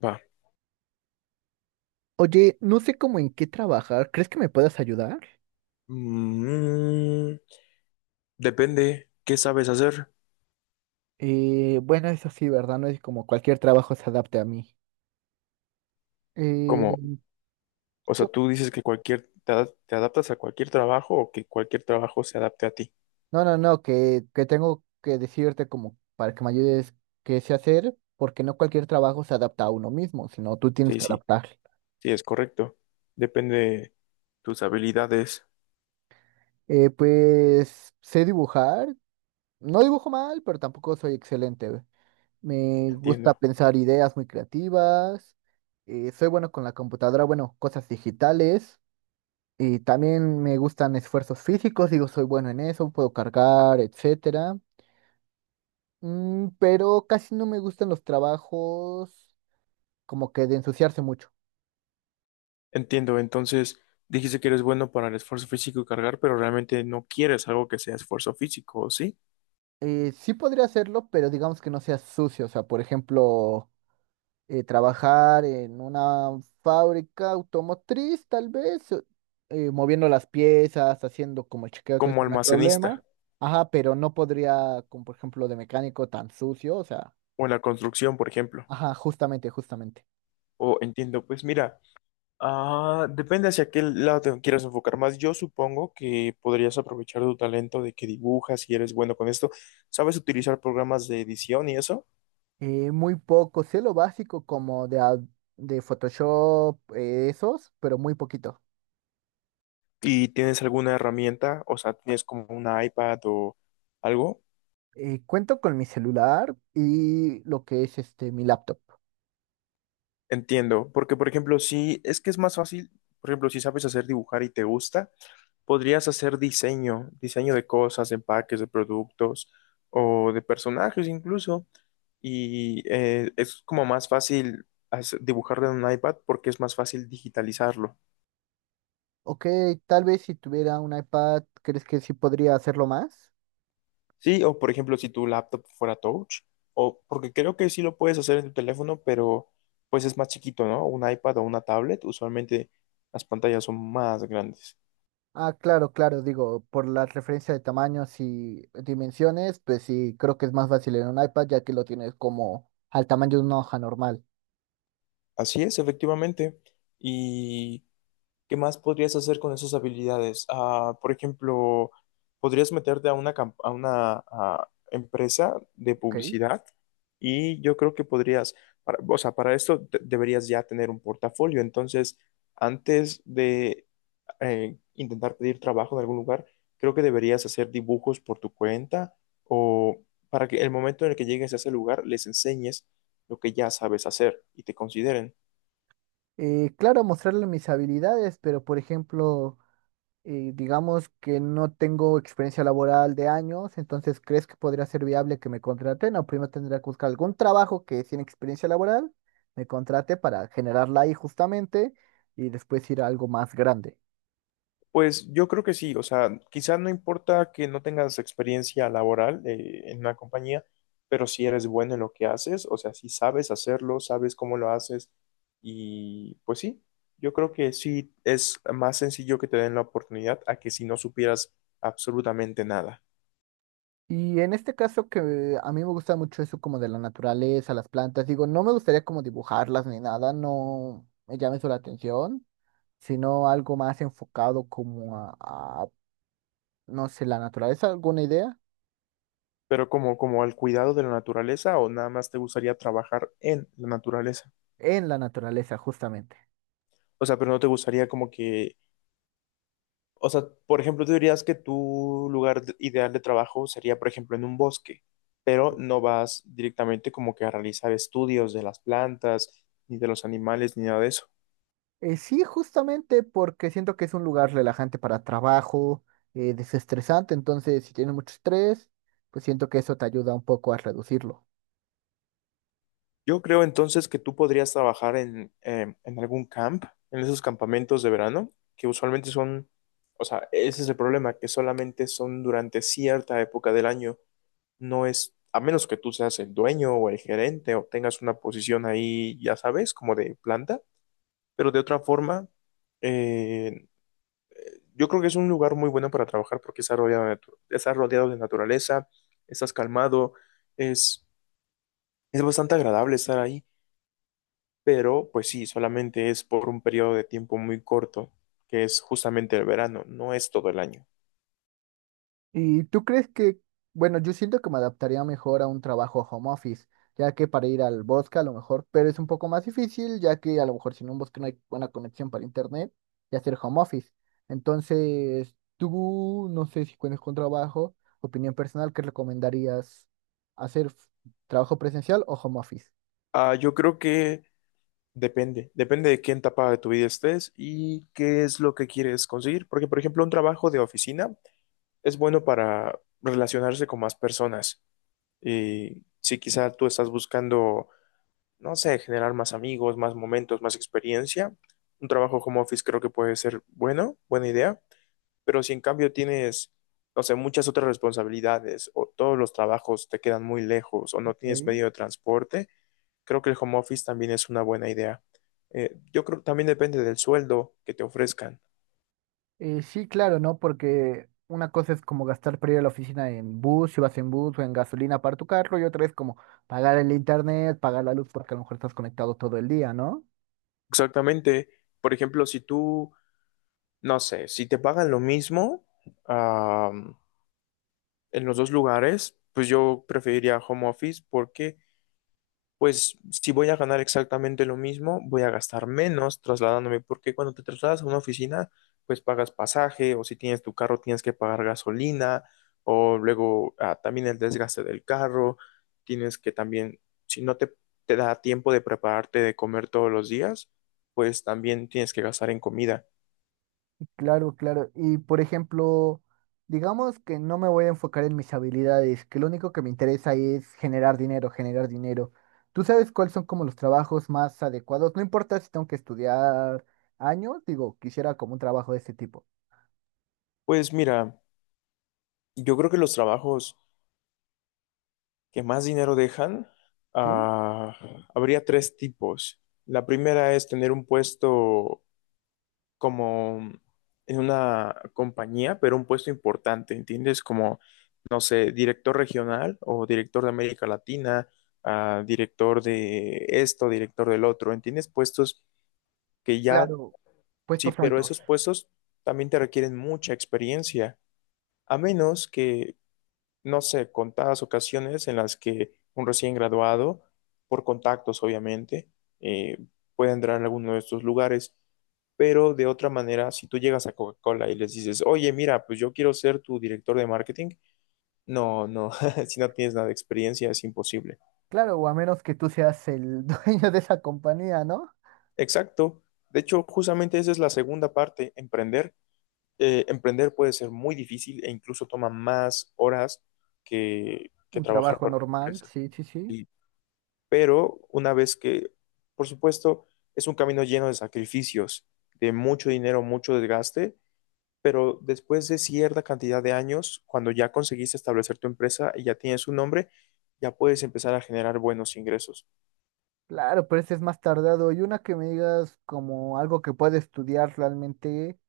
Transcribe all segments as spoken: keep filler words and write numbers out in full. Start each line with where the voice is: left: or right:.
left: Va.
right: Oye, no sé cómo en qué trabajar. ¿Crees que me puedas ayudar?
left: Mm, Depende qué sabes hacer.
right: Eh, bueno, eso sí, ¿verdad? No es como cualquier trabajo se adapte a mí. Eh,
left: Como, o sea,
right: yo-
left: tú dices que cualquier, te, ad- te adaptas a cualquier trabajo o que cualquier trabajo se adapte a ti.
right: no, no, no, que, que tengo que decirte como para que me ayudes qué sé hacer, porque no cualquier trabajo se adapta a uno mismo, sino tú tienes
left: Sí,
right: que
left: sí,
right: adaptar.
left: sí, es correcto. Depende de tus habilidades.
right: Eh, pues sé dibujar. No dibujo mal, pero tampoco soy excelente. Me gusta
left: Entiendo.
right: pensar ideas muy creativas. Eh, soy bueno con la computadora, bueno, cosas digitales. Y también me gustan esfuerzos físicos, digo, soy bueno en eso, puedo cargar, etcétera. Mm, pero casi no me gustan los trabajos como que de ensuciarse mucho.
left: Entiendo. Entonces, dijiste que eres bueno para el esfuerzo físico y cargar, pero realmente no quieres algo que sea esfuerzo físico, ¿sí?
right: Eh, sí podría hacerlo, pero digamos que no sea sucio. O sea, por ejemplo, eh, trabajar en una fábrica automotriz, tal vez, o- eh, moviendo las piezas, haciendo como el chequeo, todo
left: Como
right: esto no hay problema.
left: almacenista
right: Ajá, pero no podría, como por ejemplo de mecánico tan sucio, o sea,
left: o en la construcción, por ejemplo.
right: ajá, justamente, justamente.
left: O entiendo, pues mira. Ah, depende hacia qué lado te quieras enfocar más. Yo supongo que podrías aprovechar tu talento de que dibujas y eres bueno con esto. ¿Sabes utilizar programas de edición y eso?
right: Eh, muy poco, sé lo básico como de, a- de Photoshop, eh, esos, pero muy poquito.
left: ¿Y tienes alguna herramienta? O sea, ¿tienes como una iPad o algo?
right: Eh, cuento con mi celular y lo que es este mi laptop.
left: Entiendo, porque por ejemplo, si es que es más fácil, por ejemplo, si sabes hacer dibujar y te gusta, podrías hacer diseño, diseño de cosas, de empaques, de productos o de personajes incluso. Y eh, es como más fácil hace- dibujarlo en un iPad porque es más fácil digitalizarlo.
right: Ok, tal vez si tuviera un iPad, ¿crees que sí podría hacerlo más?
left: Sí, o por ejemplo, si tu laptop fuera touch, o porque creo que sí lo puedes hacer en tu teléfono, pero pues es más chiquito, ¿no? Un iPad o una tablet, usualmente las pantallas son más grandes.
right: Ah, claro, claro, digo, por la referencia de tamaños y dimensiones, pues sí, creo que es más fácil en un iPad ya que lo tienes como al tamaño de una hoja normal,
left: Así es, efectivamente. Y ¿qué más podrías hacer con esas habilidades? Ah, por ejemplo, podrías meterte a una, camp- a una ah, empresa de
right: ¿ok?
left: publicidad y yo creo que podrías, para- o sea, para esto te- deberías ya tener un portafolio. Entonces, antes de eh, intentar pedir trabajo en algún lugar, creo que deberías hacer dibujos por tu cuenta o para que el momento en el que llegues a ese lugar les enseñes lo que ya sabes hacer y te consideren.
right: Eh, claro, mostrarle mis habilidades, pero por ejemplo... Y digamos que no tengo experiencia laboral de años, entonces ¿crees que podría ser viable que me contraten? O primero tendría que buscar algún trabajo que sin experiencia laboral me contrate para generarla ahí justamente y después ir a algo más grande.
left: Pues yo creo que sí, o sea, quizás no importa que no tengas experiencia laboral eh, en una compañía, pero si eres bueno en lo que haces, o sea, si sabes hacerlo, sabes cómo lo haces y pues sí, yo creo que sí es más sencillo que te den la oportunidad a que si no supieras absolutamente nada.
right: Y en este caso que a mí me gusta mucho eso como de la naturaleza, las plantas, digo, no me gustaría como dibujarlas ni nada, no me llama eso la atención, sino algo más enfocado como a, a, no sé, la naturaleza, alguna idea
left: Pero como como al cuidado de la naturaleza o nada más te gustaría trabajar en la naturaleza,
right: en la naturaleza justamente.
left: o sea, pero no te gustaría como que. O sea, por ejemplo, tú dirías que tu lugar de- ideal de trabajo sería, por ejemplo, en un bosque, pero no vas directamente como que a realizar estudios de las plantas, ni de los animales, ni nada de eso.
right: Eh, sí, justamente porque siento que es un lugar relajante para trabajo, eh, desestresante, entonces si tienes mucho estrés, pues siento que eso te ayuda un poco a reducirlo.
left: Yo creo entonces que tú podrías trabajar en, eh, en algún camp, en esos campamentos de verano, que usualmente son, o sea, ese es el problema, que solamente son durante cierta época del año. No es, a menos que tú seas el dueño o el gerente o tengas una posición ahí, ya sabes, como de planta. Pero de otra forma, eh, yo creo que es un lugar muy bueno para trabajar porque está rodeado de, natu- está rodeado de naturaleza, estás calmado, es, es bastante agradable estar ahí, pero pues sí, solamente es por un periodo de tiempo muy corto, que es justamente el verano, no es todo el año.
right: ¿Y tú crees que, bueno, yo siento que me adaptaría mejor a un trabajo home office, ya que para ir al bosque a lo mejor, pero es un poco más difícil, ya que a lo mejor si en un bosque no hay buena conexión para internet y hacer home office? Entonces, tú, no sé si cuentas con trabajo, opinión personal, ¿qué recomendarías hacer f- trabajo presencial o home office?
left: Ah, yo creo que depende, depende de qué etapa de tu vida estés y qué es lo que quieres conseguir, porque por ejemplo un trabajo de oficina es bueno para relacionarse con más personas. Y si quizá tú estás buscando, no sé, generar más amigos, más momentos, más experiencia, un trabajo home office creo que puede ser bueno, buena idea, pero si en cambio tienes, no sé, muchas otras responsabilidades o todos los trabajos te quedan muy lejos o no tienes
right: Ok.
left: medio de transporte, creo que el home office también es una buena idea. Eh, yo creo que también depende del sueldo que te ofrezcan.
right: Eh, sí, claro, ¿no? Porque una cosa es como gastar para ir a la oficina en bus, si vas en bus o en gasolina para tu carro, y otra es como pagar el internet, pagar la luz, porque a lo mejor estás conectado todo el día, ¿no?
left: Exactamente. Por ejemplo, si tú, no sé, si te pagan lo mismo, ah, en los dos lugares, pues yo preferiría home office porque, pues, si voy a ganar exactamente lo mismo, voy a gastar menos trasladándome, porque cuando te trasladas a una oficina, pues pagas pasaje o si tienes tu carro tienes que pagar gasolina o luego ah, también el desgaste del carro, tienes que también, si no te, te da tiempo de prepararte de comer todos los días, pues también tienes que gastar en comida.
right: Y claro, claro. Y por ejemplo, digamos que no me voy a enfocar en mis habilidades, que lo único que me interesa es generar dinero, generar dinero. ¿Tú sabes cuáles son como los trabajos más adecuados? No importa si tengo que estudiar años, digo, quisiera como un trabajo de ese tipo.
left: Pues mira, yo creo que los trabajos que más dinero dejan,
right: Sí,
left: ah, habría tres tipos. La primera es tener un puesto como en una compañía, pero un puesto importante, ¿entiendes? Como, no sé, director regional o director de América Latina, ah, director de esto, director del otro, ¿entiendes? Puestos que ya,
right: claro,
left: sí,
right: puestos
left: pero
right: altos.
left: esos puestos también te requieren mucha experiencia, a menos que no sé, contadas ocasiones en las que un recién graduado, por contactos obviamente, eh, puede entrar en alguno de estos lugares. Pero de otra manera, si tú llegas a Coca-Cola y les dices, oye, mira, pues yo quiero ser tu director de marketing, no, no, si no tienes nada de experiencia es imposible.
right: Claro, o a menos que tú seas el dueño de esa compañía, ¿no?
left: Exacto. De hecho, justamente esa es la segunda parte, emprender. Eh, emprender puede ser muy difícil e incluso toma más horas que, que
right: Un
left: trabajar
right: trabajo
left: para una
right: normal,
left: empresa.
right: sí, sí, sí.
left: Pero una vez que, por supuesto, es un camino lleno de sacrificios, de mucho dinero, mucho desgaste, pero después de cierta cantidad de años, cuando ya conseguiste establecer tu empresa y ya tienes un nombre, ya puedes empezar a generar buenos ingresos.
right: Claro, pero ese es más tardado. Y una que me digas como algo que puede estudiar realmente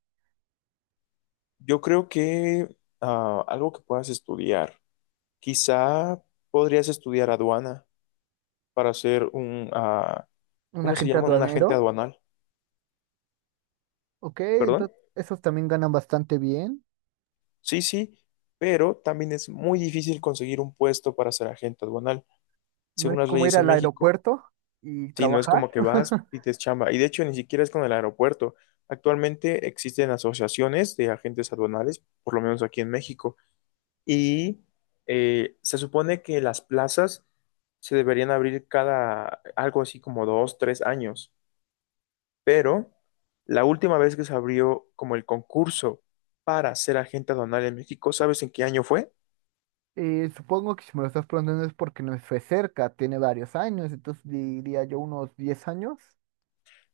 left: Yo creo que ah, algo que puedas estudiar, quizá podrías estudiar aduana para ser un, ah,
right: un
left: ¿cómo se
right: agente
left: llama? Un agente
right: aduanero,
left: aduanal,
right: ok,
left: ¿perdón?
right: entonces esos también ganan bastante bien.
left: Sí, sí, pero también es muy difícil conseguir un puesto para ser agente aduanal.
right: No
left: Según
right: es
left: las
right: como ir
left: leyes en
right: al
left: México,
right: aeropuerto y
left: si no es
right: trabajar.
left: como que vas, pides chamba. Y de hecho, ni siquiera es con el aeropuerto. Actualmente existen asociaciones de agentes aduanales, por lo menos aquí en México. Y eh, se supone que las plazas se deberían abrir cada, algo así como dos, tres años. Pero la última vez que se abrió como el concurso para ser agente aduanal en México, ¿sabes en qué año fue?
right: Eh, supongo que si me lo estás preguntando es porque no fue cerca, tiene varios años, entonces diría yo unos diez años.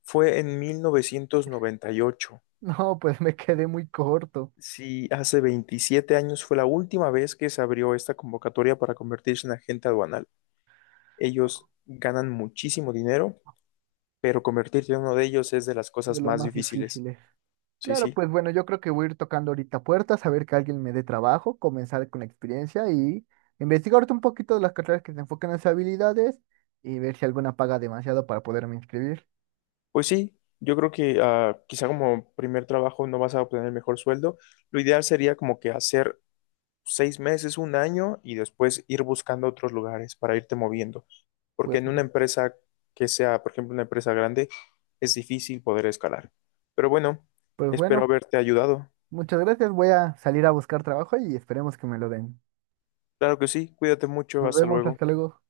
left: Fue en mil novecientos noventa y ocho.
right: No, pues me quedé muy corto
left: Sí, hace veintisiete años fue la última vez que se abrió esta convocatoria para convertirse en agente aduanal. Ellos ganan muchísimo dinero, pero convertirse en uno de ellos es de las
right: de
left: cosas
right: lo
left: más
right: más
left: difíciles.
right: difíciles.
left: Sí,
right: Claro,
left: sí.
right: pues bueno, yo creo que voy a ir tocando ahorita puertas, a ver que alguien me dé trabajo, comenzar con la experiencia y investigarte un poquito de las carreras que se enfocan en las habilidades y ver si alguna paga demasiado para poderme inscribir.
left: Pues sí, yo creo que ah, quizá como primer trabajo no vas a obtener el mejor sueldo. Lo ideal sería como que hacer seis meses, un año y después ir buscando otros lugares para irte moviendo. Porque
right: Pues,
left: en una empresa que sea, por ejemplo, una empresa grande, es difícil poder escalar. Pero bueno,
right: pues bueno,
left: espero haberte ayudado.
right: muchas gracias, voy a salir a buscar trabajo y esperemos que me lo den.
left: Claro que sí, cuídate mucho,
right: Nos
left: hasta
right: vemos,
left: luego.
right: hasta luego.